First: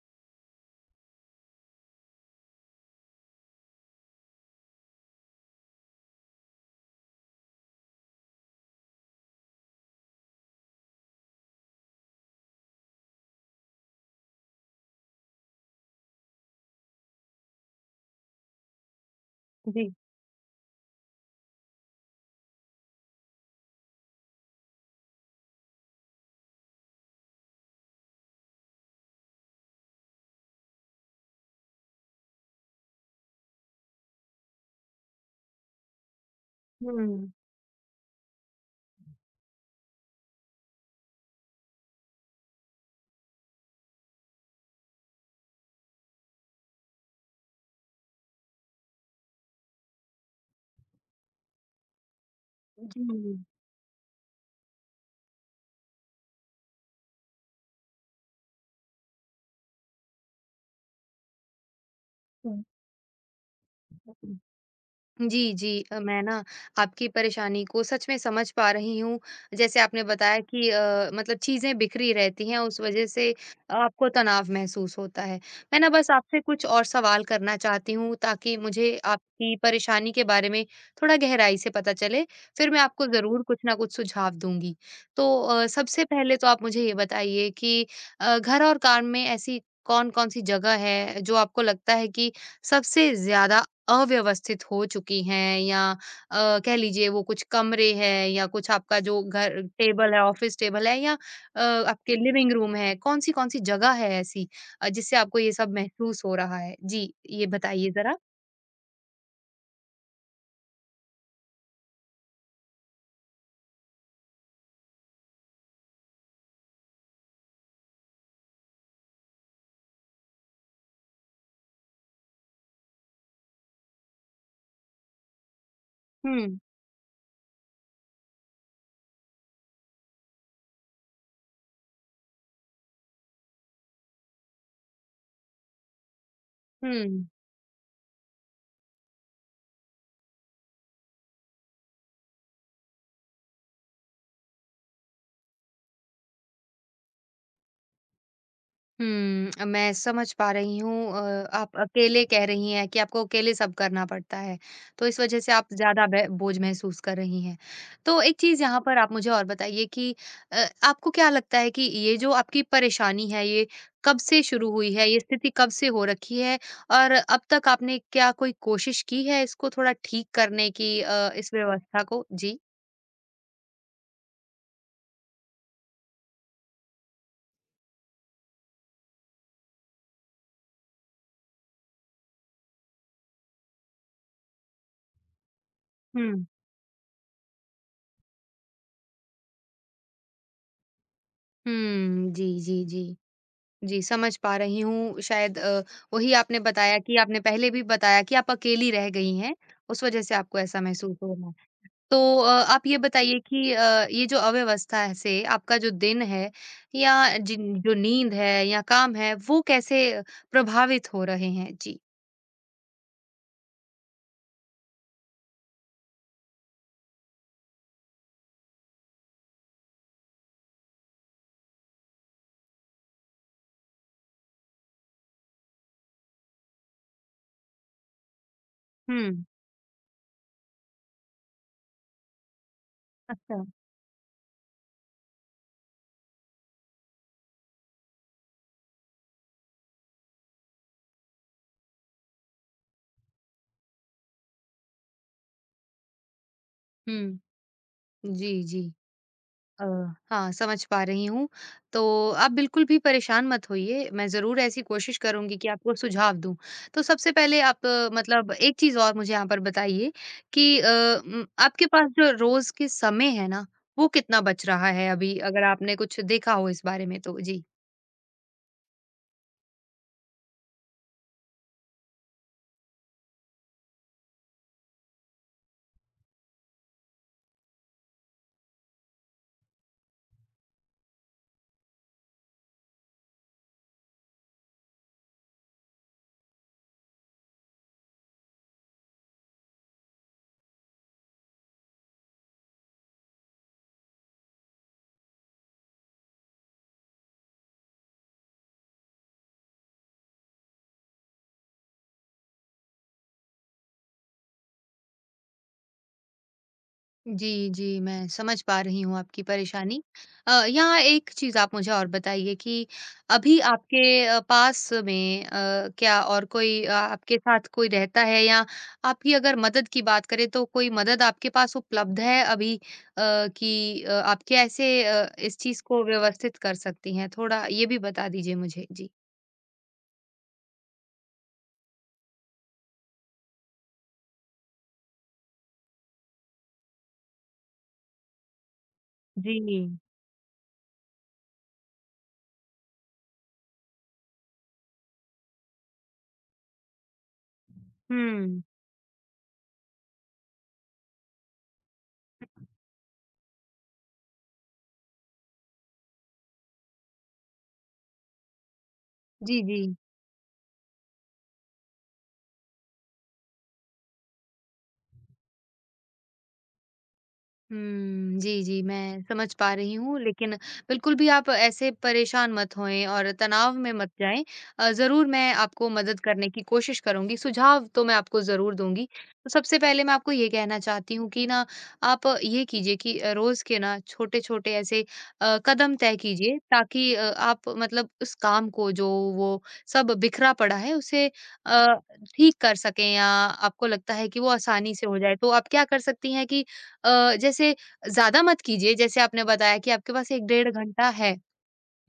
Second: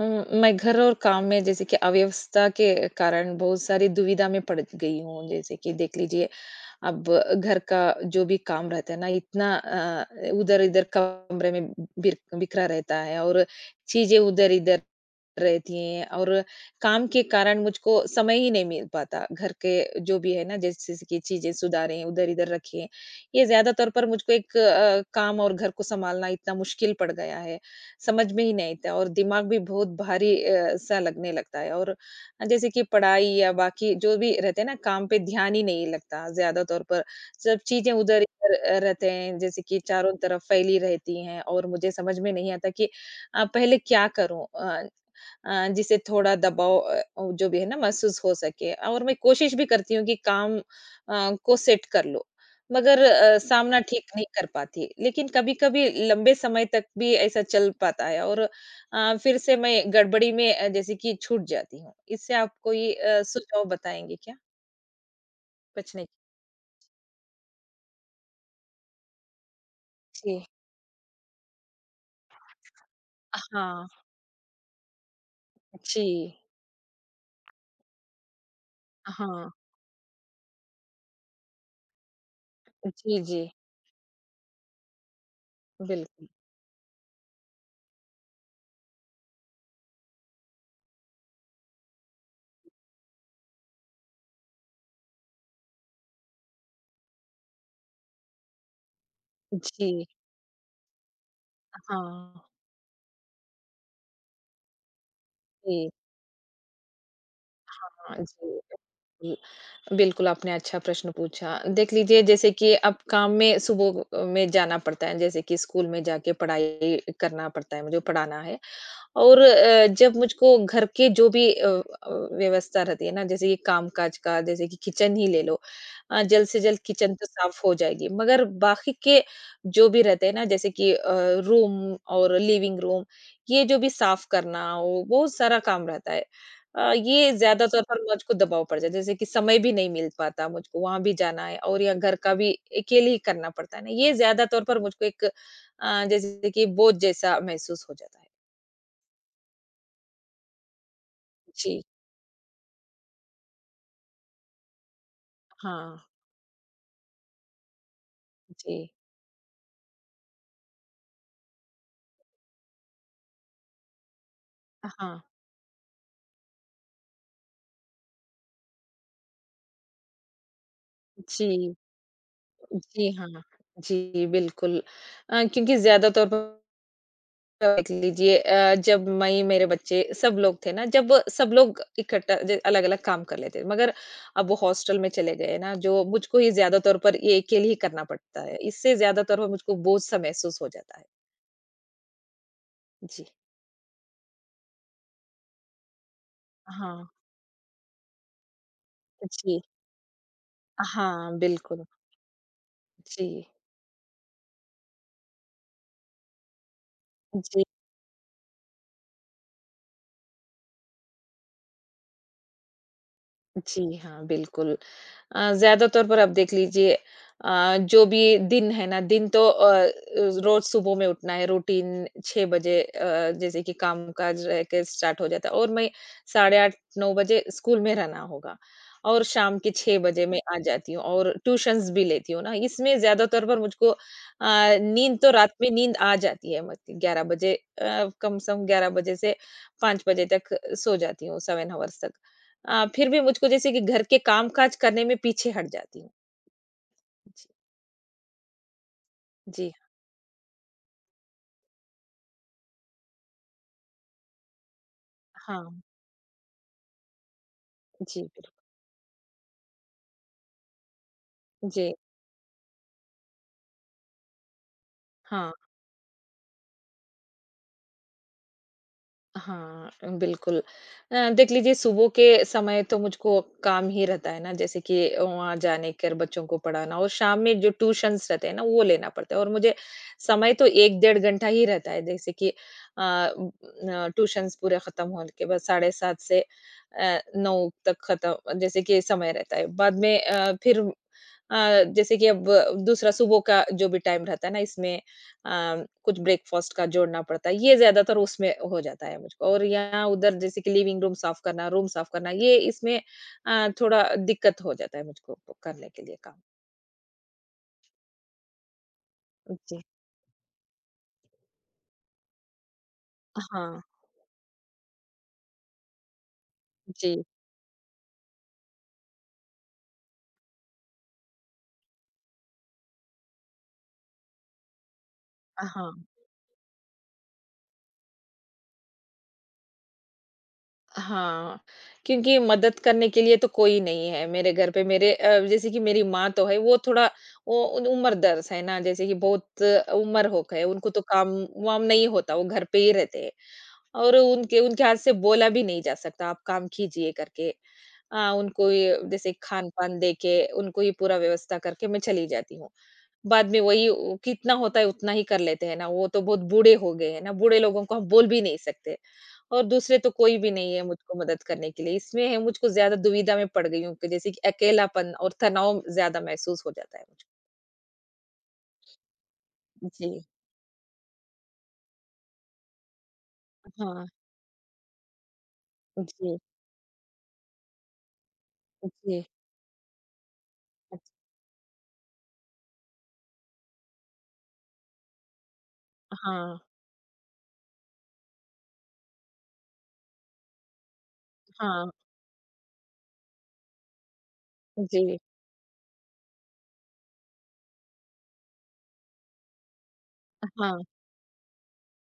अ, मैं घर और काम में जैसे कि अव्यवस्था के कारण बहुत सारी दुविधा में पड़ गई हूँ। जैसे कि देख लीजिए, अब घर का जो भी काम रहता है ना, इतना उधर-इधर कमरे में बिर बिखरा रहता है और चीज़ें उधर-इधर रहती हैं और काम के कारण मुझको समय ही नहीं मिल पाता। घर जी। के जो भी है ना, जैसे जैसे कि चीज़ें सुधारें, उधर-इधर रखें, ये ज़्यादा तौर पर मुझको एक काम और घर को सँभालना इतना मुश्किल पड़ गया है। समझ में ही नहीं आता और दिमाग भी बहुत भारी सा लगने लगता है और जैसे कि पढ़ाई या बाकी जो भी रहते हैं ना काम पे ध्यान ही नहीं लगता ज्यादा तौर पर हुँ। सब चीजें उधर इधर रहते हैं जैसे कि चारों तरफ फैली रहती हैं और मुझे समझ में नहीं आता कि पहले क्या करूं जिससे थोड़ा दबाव जो भी है ना महसूस हो सके और मैं कोशिश भी करती हूँ कि काम को सेट कर लो मगर जी। सामना ठीक नहीं कर पाती। लेकिन कभी-कभी लंबे समय तक भी ऐसा चल पाता है और फिर से मैं गड़बड़ी में जैसे कि छूट जाती हूँ। इससे आप कोई सुझाव बताएँगे क्या हुँ। जी, जी। बचने के? मैं ना आपकी परेशानी को सच में समझ पा रही हूँ। जैसे आपने बताया जी। कि मतलब चीज़ें बिखरी रहती हैं, उस वज़ह से हाँ, आपको तनाव महसूस होता है। मैं ना बस जी। आपसे कुछ और सवाल करना चाहती हूँ, ताकि मुझे हाँ। आपकी परेशानी के बारे में थोड़ा गहराई से पता चले, फिर मैं आपको जी, जी, ज़रूर कुछ ना कुछ सुझाव दूँगी। तो सबसे बिल्कुल। पहले तो आप मुझे ये बताइए कि घर और काम में ऐसी कौन-कौन सी जगह है, जो आपको लगता है कि सबसे ज़्यादा अव्यवस्थित हो चुकी हैं या कह लीजिए वो कुछ कमरे हैं या कुछ आपका जो घर जी, टेबल है, ऑफिस टेबल है या आपके हाँ, लिविंग रूम है, कौन-सी कौन-सी जगह है ऐसी जिससे आपको ये सब जी, महसूस हो रहा है? जी, ये बताइए ज़रा। हाँ, जी। जी, बिल्कुल आपने अच्छा प्रश्न पूछा। देख लीजिए जैसे कि अब काम में सुबह में जाना पड़ता है, जैसे कि स्कूल में जाके पढ़ाई करना पड़ता है, मुझे पढ़ाना है। और जब मुझको घर के जो भी व्यवस्था रहती है ना, जैसे ये काम-काज का, जैसे कि किचन ही ले लो। जल्द हुँ, से जल्द किचन तो साफ हो जाएगी, मगर बाकी के जो भी रहते हैं ना, जैसे कि रूम और लिविंग रूम, ये जो भी साफ करना वो बहुत सारा काम रहता है। हुँ। ये ज़्यादा तौर पर मुझको दबाव पड़ जाता है, जैसे कि समय भी नहीं मिल पाता मुझको, वहाँ भी जाना है और या घर का भी अकेले ही करना पड़ता है ना। ये ज़्यादा तौर पर मुझको एक जैसे कि बोझ जैसा महसूस हो जाता है। हुँ, मैं समझ पा रही हूँ। आप जी। अकेले कह रही हैं कि आपको अकेले सब करना पड़ता है, तो इस वजह से आप हाँ, ज़्यादा बे बोझ महसूस कर रही हैं। तो एक चीज़ यहाँ जी। पर आप मुझे और बताइए कि अ, आपको क्या लगता है कि ये जो आपकी परेशानी है, ये कब से शुरू हुई है? हाँ, ये स्थिति कब से हो रखी है? और अब तक आपने क्या कोई कोशिश की है इसको थोड़ा ठीक करने की, इस जी, व्यवस्था को? जी। जी हाँ, जी, बिल्कुल। क्योंकि ज़्यादा तौर पर देख लीजिए जब मई मेरे बच्चे सब लोग थे ना, जब सब लोग इकट्ठा ज अलग-अलग काम कर लेते, मगर अब वो हॉस्टल में चले गए ना, जो मुझको हुँ। ये ज़्यादा तौर पर ये अकेले ही करना पड़ता है। इससे ज़्यादा तौर पर मुझको बोझ-सा महसूस हो जाता है। हुँ, जी, जी, जी। जी। जी, समझ पा रही हूँ। शायद वही आपने बताया हाँ, कि आपने पहले भी बताया कि आप अकेली रह गई हैं, जी। उस वज़ह से आपको ऐसा महसूस हो हाँ, रहा है। बिल्कुल। तो आप ये बताइए जी, कि ये जो अव्यवस्था है से आपका जो दिन है या जी, जिन जो नींद है या काम है, वो कैसे प्रभावित हो रहे हैं? जी। जी हाँ, बिल्कुल। ज़्यादातर पर आप देख लीजिए जो भी दिन है ना, दिन तो रोज़ सुबह में उठना है, रूटीन 6 बजे जैसे कि काम-काज रह के स्टार्ट हो जाता है और मैं साढ़े 8-9 बजे स्कूल में रहना होगा और हुँ। शाम के 6 बजे मैं आ जाती हूँ और ट्यूशन्स भी लेती हूँ ना, इसमें ज़्यादातर पर अच्छा। मुझको नींद तो रात में नींद आ जाती है मत 11 बजे कम से कम 11 बजे से 5 बजे तक सो जाती हूँ, 7 हॉवर्स तक। फिर भी मुझको जैसे कि घर के काम-काज करने में पीछे हट जाती हूँ। हुँ। जी, जी, जी। जी, अ, हाँ, समझ पा रही हूँ। तो आप बिल्कुल भी परेशान मत होइए, मैं ज़रूर ऐसी कोशिश करूँगी हाँ, कि आपको सुझाव दूँ। तो सबसे पहले आप, जी, बिल मतलब एक चीज़ और मुझे यहाँ पर बताइए कि आपके जी, पास जो रोज़ के समय है ना, वो कितना बच रहा है अभी? हाँ। अगर आपने कुछ देखा हो इस बारे में तो? जी। हाँ, बिल्कुल। देख लीजिए सुबह के समय तो मुझको काम ही रहता है ना, जैसे कि वहाँ जाने कर बच्चों को पढ़ाना और शाम में जो ट्यूशन्स रहते हैं ना, वो लेना पड़ता है और मुझे समय तो 1 डेढ़ घंटा ही रहता है। जैसे कि अ, उम, न ट्यूशन्स पूरे खत्म होने के बाद 7:30 से 9 तक खत्म जैसे कि समय रहता है। बाद में फिर जैसे कि अब दूसरा सुबह का जो भी टाइम रहता है ना, इसमें अ, कुछ ब्रेकफास्ट का जोड़ना पड़ता है, ये ज़्यादातर उसमें हो जाता है मुझको और यहाँ उधर जैसे कि लिविंग रूम साफ़ करना, ये इसमें थोड़ा दिक्कत हो जाता है मुझको करने के लिए काम। जी, जी, मैं समझ पा रही हूँ आपकी जी। परेशानी। यहाँ एक चीज़ आप मुझे और बताइए कि अभी हाँ, आपके पास में क्या और कोई जी। आपके साथ कोई रहता है या आपकी अगर मदद की बात करें तो कोई मदद आपके पास उपलब्ध है अभी, कि आप कैसे इस चीज़ हाँ, को व्यवस्थित कर सकती हैं? थोड़ा ये भी बता दीजिए मुझे। जी। हाँ, क्योंकि मदद करने के लिए तो कोई नहीं है मेरे घर पे मेरे जैसे कि मेरी माँ तो है, वो थोड़ा वो उन उम्रदर्श है ना, जैसे कि बहुत जी। उम्र हो गए, उनको तो काम-वाम नहीं होता, वो घर पे ही रहते हैं। और उनके उनके हाथ से बोला भी नहीं जा सकता, आप काम कीजिए करके। हुँ। उनको ये जैसे खान-पान देके उनको ये पूरा व्यवस्था करके मैं चली जाती हूँ। बाद में वही उ कितना होता है उतना ही कर लेते हैं ना, वो तो बहुत बूढ़े हो गए हैं ना, बूढ़े लोगों को हम बोल भी नहीं सकते जी, और जी। दूसरे तो कोई भी नहीं है मुझको मदद करने के लिए। इसमें है मुझको ज़्यादा दुविधा में पड़ गई हूँ कि जैसे कि अकेलापन और तनाव ज़्यादा महसूस हो जाता है मुझको। हुँ, जी, जी, मैं समझ पा रही जी। हूँ, लेकिन बिल्कुल भी आप ऐसे परेशान मत होएँ और तनाव में हाँ, मत जाएँ। ज़रूर मैं आपको मदद जी, करने की कोशिश करूँगी, सुझाव तो मैं आपको ज़रूर दूँगी। जी। तो सबसे पहले मैं आपको ये कहना अच चाहती हूँ कि ना, आप ये कीजिए कि रोज़ के ना छोटे-छोटे ऐसे कदम तय कीजिए हाँ, ताकि आप मतलब उस काम को जो वो सब बिखरा पड़ा है, उसे अ, हाँ, ठीक कर सकें या आपको लगता है कि वो आसानी से हो जी, जाए। तो आप क्या कर सकती हैं कि जैसे ज़्यादा मत कीजिए, जैसे आपने बताया कि आपके पास 1 डेढ़ हाँ, घंटा है,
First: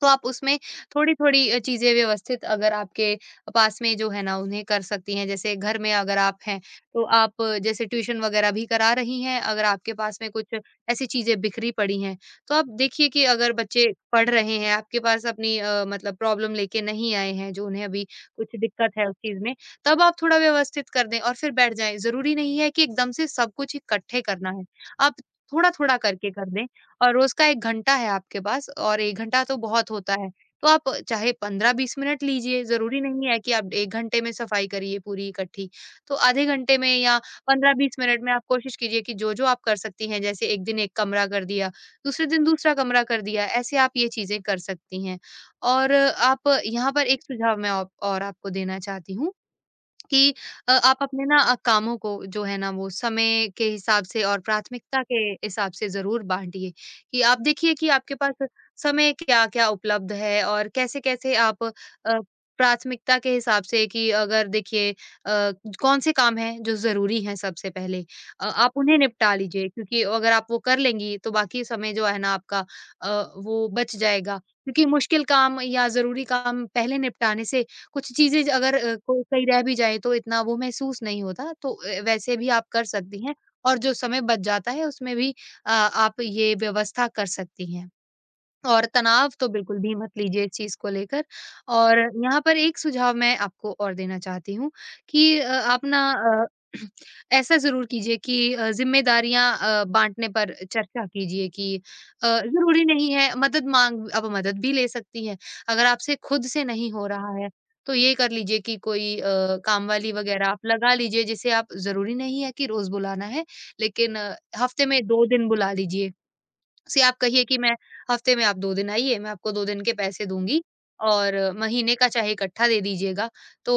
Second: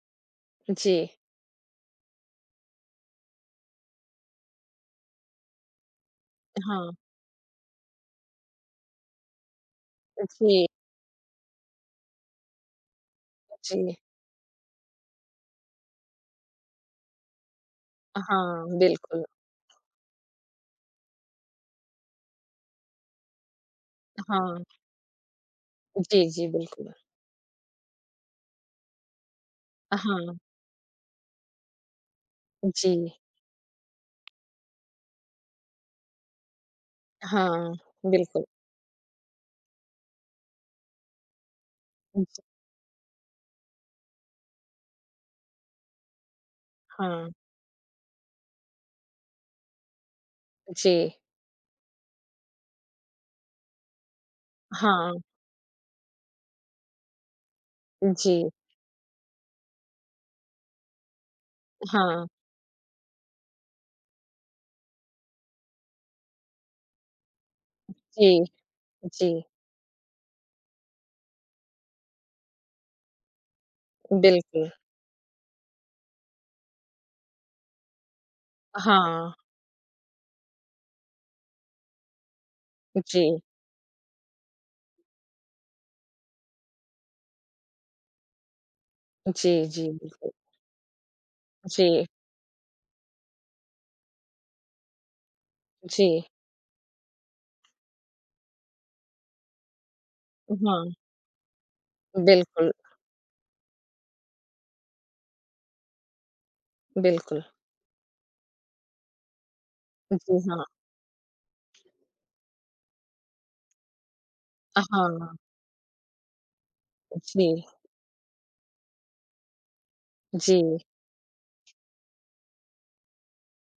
तो आप उसमें जी, थोड़ी-थोड़ी चीज़ें व्यवस्थित अगर आपके पास में जो है ना उन्हें कर सकती हैं। जैसे घर में अगर आप हैं, हाँ। तो आप जैसे ट्यूशन वगैरह भी करा रही हैं, अगर आपके पास में कुछ जी, ऐसी चीज़ें बिखरी पड़ी हैं, तो आप देखिए कि अगर बच्चे जी। पढ़ रहे हैं, आपके पास अपनी, मतलब प्रॉब्लम लेके नहीं आए हैं, जो उन्हें अभी कुछ हाँ, दिक्कत है उस बिल्कुल। चीज़ में, तब आप थोड़ा व्यवस्थित कर दें और फिर बैठ जाएँ। ज़रूरी नहीं है कि एकदम से सब कुछ इकट्ठे करना हाँ। है, आप थोड़ा-थोड़ा जी, करके जी, कर दें बिल्कुल। और रोज़ का 1 घंटा है आपके पास और 1 घंटा तो बहुत होता है। हाँ, तो आप चाहे 15-20 मिनट लीजिए, जी। ज़रूरी नहीं है कि आप 1 घंटे में सफाई करिए पूरी इकट्ठी। तो आधे घंटे में या हाँ, 15-20 मिनट में आप बिल्कुल। कोशिश कीजिए कि जो-जो आप कर सकती हैं, जैसे एक दिन एक कमरा कर दिया, दूसरे जी, दिन दूसरा कमरा कर दिया, ऐसे आप ये चीज़ें कर सकती हैं। और आप यहाँ पर एक हाँ, सुझाव मैं औ और आपको देना चाहती हूँ कि जी। आप अपने ना कामों को जो है ना वो समय के हिसाब से और प्राथमिकता हाँ, के हिसाब से ज़रूर बाँटिए, कि आप देखिए कि आपके पास जी। समय क्या-क्या उपलब्ध है और कैसे-कैसे आप हाँ, प्राथमिकता के हिसाब से कि अगर देखिए कौन से काम हैं जो ज़रूरी हैं सबसे पहले, जी, आप उन्हें जी, निपटा लीजिए क्योंकि अगर आप वो कर लेंगी तो बाकी समय जो है ना आपका वो बच जाएगा। बिल्कुल। क्योंकि मुश्किल काम या ज़रूरी काम पहले निपटाने से कुछ चीज़ें अगर को हाँ, कहीं रह भी जाएँ तो इतना वो महसूस नहीं होता, तो वैसे भी आप कर जी। सकती हैं और जो समय बच जाता है उसमें भी आप ये व्यवस्था कर सकती हैं। और तनाव तो जी, बिल्कुल जी, भी मत बिल्कुल। लीजिए इस चीज़ को लेकर और जी, यहाँ पर एक सुझाव मैं आपको और देना चाहती हूँ कि आप ना जी। ऐसा ज़रूर कीजिए कि ज़िम्मेदारियाँ बाँटने पर हाँ, चर्चा कीजिए कि बिल्कुल, ज़रूरी नहीं है मदद माँग अब मदद भी ले सकती है। अगर आपसे खुद से नहीं हो रहा बिल्कुल। है, तो ये कर लीजिए कि कोई कामवाली जी, वग़ैरह हाँ। आप लगा लीजिए जिसे आप ज़रूरी नहीं है कि रोज़ बुलाना है, लेकिन हफ़्ते में 2 हाँ, दिन बुला लीजिए। से आप कहिए कि जी, मैं हफ्ते में आप 2 दिन आइए, मैं आपको 2 दिन के पैसे जी। दूँगी और महीने का चाहे इकट्ठा दे दीजिएगा। तो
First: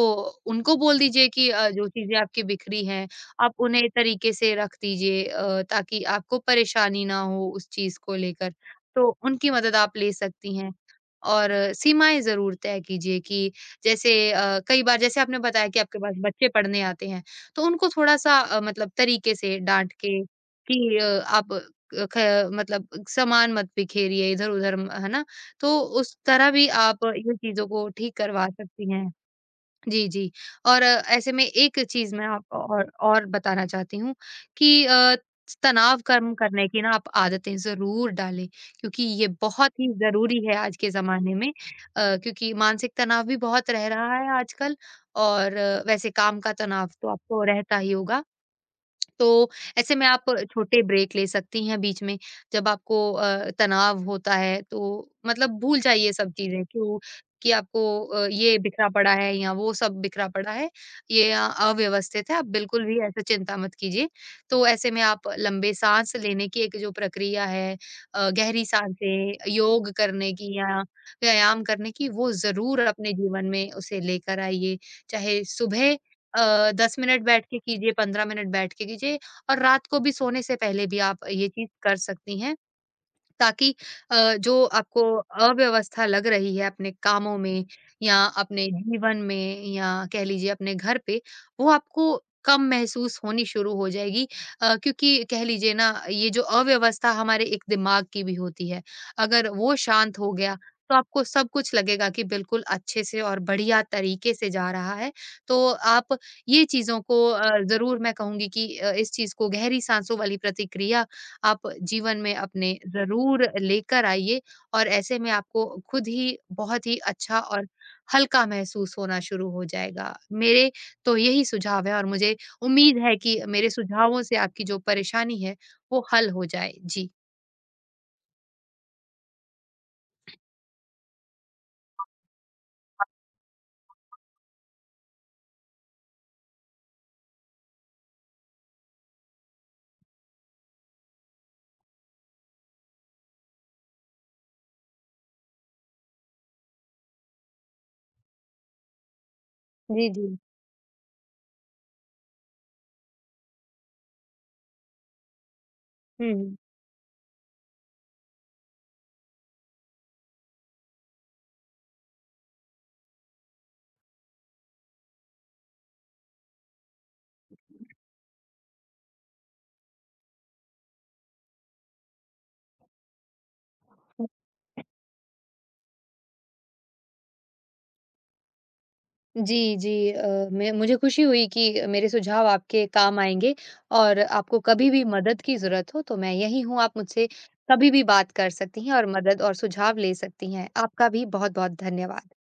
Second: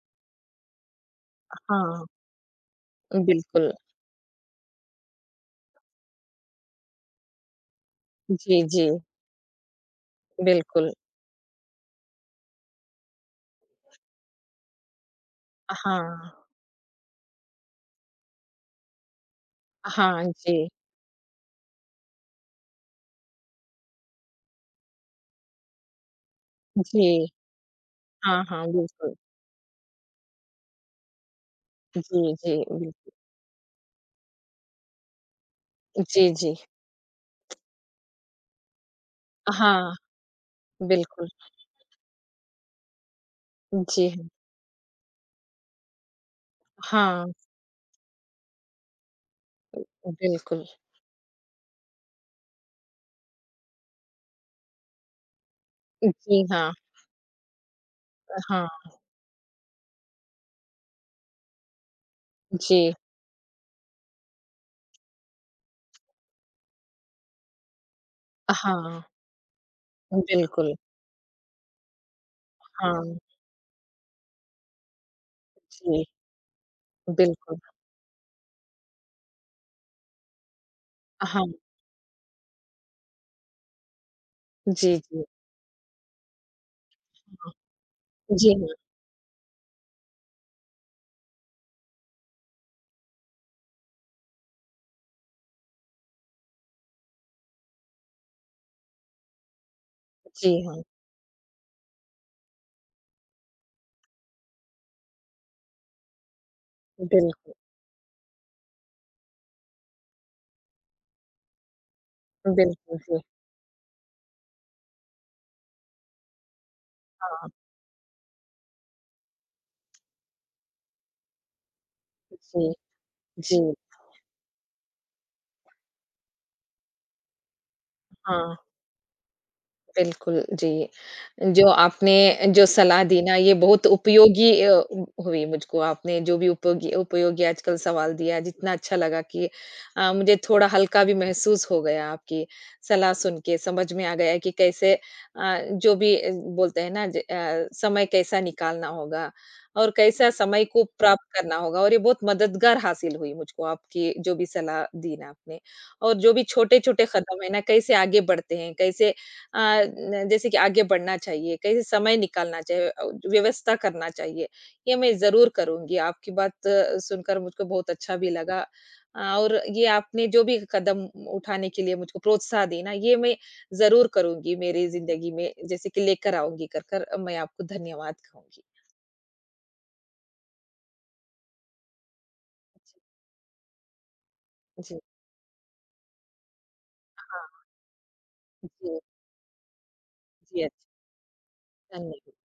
उनको बोल दीजिए कि जो हाँ, चीज़ें आपकी बिखरी हैं, आप बिल्कुल। उन्हें तरीके से रख दीजिए ताकि आपको परेशानी ना हो उस चीज़ को लेकर। जी, जी, तो उनकी मदद आप ले सकती हैं। बिल्कुल। और सीमाएँ ज़रूर तय कीजिए कि जैसे कई बार जैसे आपने बताया कि आपके हाँ, पास बच्चे पढ़ने आते हैं, तो उनको थोड़ा-सा मतलब तरीके से डाँट के हाँ, जी। कि आप अ, ख मतलब सामान मत बिखेरिए इधर-उधर म है ना? तो उस तरह भी आप जी। ये चीज़ों को ठीक हाँ, करवा हाँ, सकती हैं। बिल्कुल। जी, जी। और ऐसे में एक चीज़ मैं जी, जी, आपको और बिल और बताना चाहती हूँ कि तनाव जी, कम जी। करने की ना आप आदतें ज़रूर डालें, क्योंकि ये बहुत ही हाँ, ज़रूरी है आज के बिल्कुल। ज़माने में। क्योंकि मानसिक तनाव भी बहुत रह रहा जी, है आजकल और वैसे काम का तनाव तो हाँ, आपको रहता ही होगा। तो ऐसे में आप बिल्कुल। छोटे ब्रेक ले सकती हैं बीच में जब आपको तनाव होता है तो मतलब भूल जाइए सब जी चीज़ें हाँ, क्यों कि आपको ये हाँ, बिखरा पड़ा है या वो सब बिखरा पड़ा है, ये अव्यवस्थित है, आप बिल्कुल जी, भी ऐसा चिंता मत कीजिए। तो ऐसे में आप लंबे साँस लेने की एक जो प्रक्रिया है, गहरी हाँ, साँसें, योग करने की बिल्कुल, या व्यायाम करने की, वो ज़रूर अपने हाँ, जीवन में उसे लेकर आइए। चाहे सुबह जी, 10 मिनट बैठ के बिल्कुल, कीजिए, 15 मिनट बैठ के कीजिए और रात को भी सोने से पहले भी आप हाँ, ये चीज़ कर सकती हैं। ताकि जो जी, आपको जी, अव्यवस्था लग रही है अपने कामों में या जी अपने हाँ, जीवन में या कह लीजिए अपने घर पे, वो आपको कम महसूस होनी शुरू हो जाएगी, क्योंकि कह लीजिए ना ये जो अव्यवस्था हमारे एक दिमाग की भी होती है, अगर वो शांत हो जी गया हाँ, तो आपको सब कुछ लगेगा कि बिल्कुल अच्छे से और बढ़िया तरीके से जा रहा है। तो आप ये चीज़ों को बिल्कुल, ज़रूर मैं कहूँगी कि इस चीज़ को गहरी साँसों वाली प्रतिक्रिया आप जीवन में अपने बिल्कुल, जी, ज़रूर लेकर आइए और ऐसे में आपको खुद ही बहुत ही अच्छा हाँ, और हल्का महसूस होना शुरू हो जाएगा। मेरे तो यही सुझाव है और मुझे जी, उम्मीद है कि जी, मेरे सुझावों से आपकी जो परेशानी है, वो हल हो जाए। जी। हाँ। बिल्कुल, जी। जो आपने जो सलाह दी ना ये बहुत उपयोगी हुई मुझको आपने जो भी उपयोगी उपयोगी आजकल सवाल दिया जितना अच्छा लगा कि मुझे थोड़ा हल्का भी महसूस हो गया आपकी सलाह सुन के समझ में आ गया कि कैसे जो भी बोलते हैं ना समय कैसा निकालना होगा और जी, कैसा जी। समय को प्राप्त करना होगा और ये बहुत मददगार हासिल हुई मुझको आपकी जो भी सलाह दी ना आपने। और जो भी हुँ, छोटे-छोटे कदम है ना कैसे आगे बढ़ते हैं, कैसे अ, न जैसे कि आगे बढ़ना चाहिए, कहीं समय निकालना चाहिए व्यवस्था करना चाहिए। ये मैं ज़रूर करूँगी, आपकी बात सुनकर मुझको बहुत अच्छा भी लगा। और ये आपने जो भी कदम उठाने के लिए मुझको प्रोत्साहन दी ना, ये मैं ज़रूर हुँ। करूँगी मेरी ज़िंदगी में, जैसे कि लेकर आऊँगी कर मैं आपको धन्यवाद कहूँगी। जी, जी। मैं मुझे खुशी हुई कि मेरे सुझाव आपके जी, काम आएँगे और आपको कभी जी भी मदद की ज़रूरत हो तो मैं यहीं हूँ, आप मुझसे हाँ, कभी भी बात कर सकती हैं जी, और मदद और सुझाव ले सकती जी, हैं। अच्छा, आपका भी बहुत-बहुत धन्यवाद। धन्यवाद।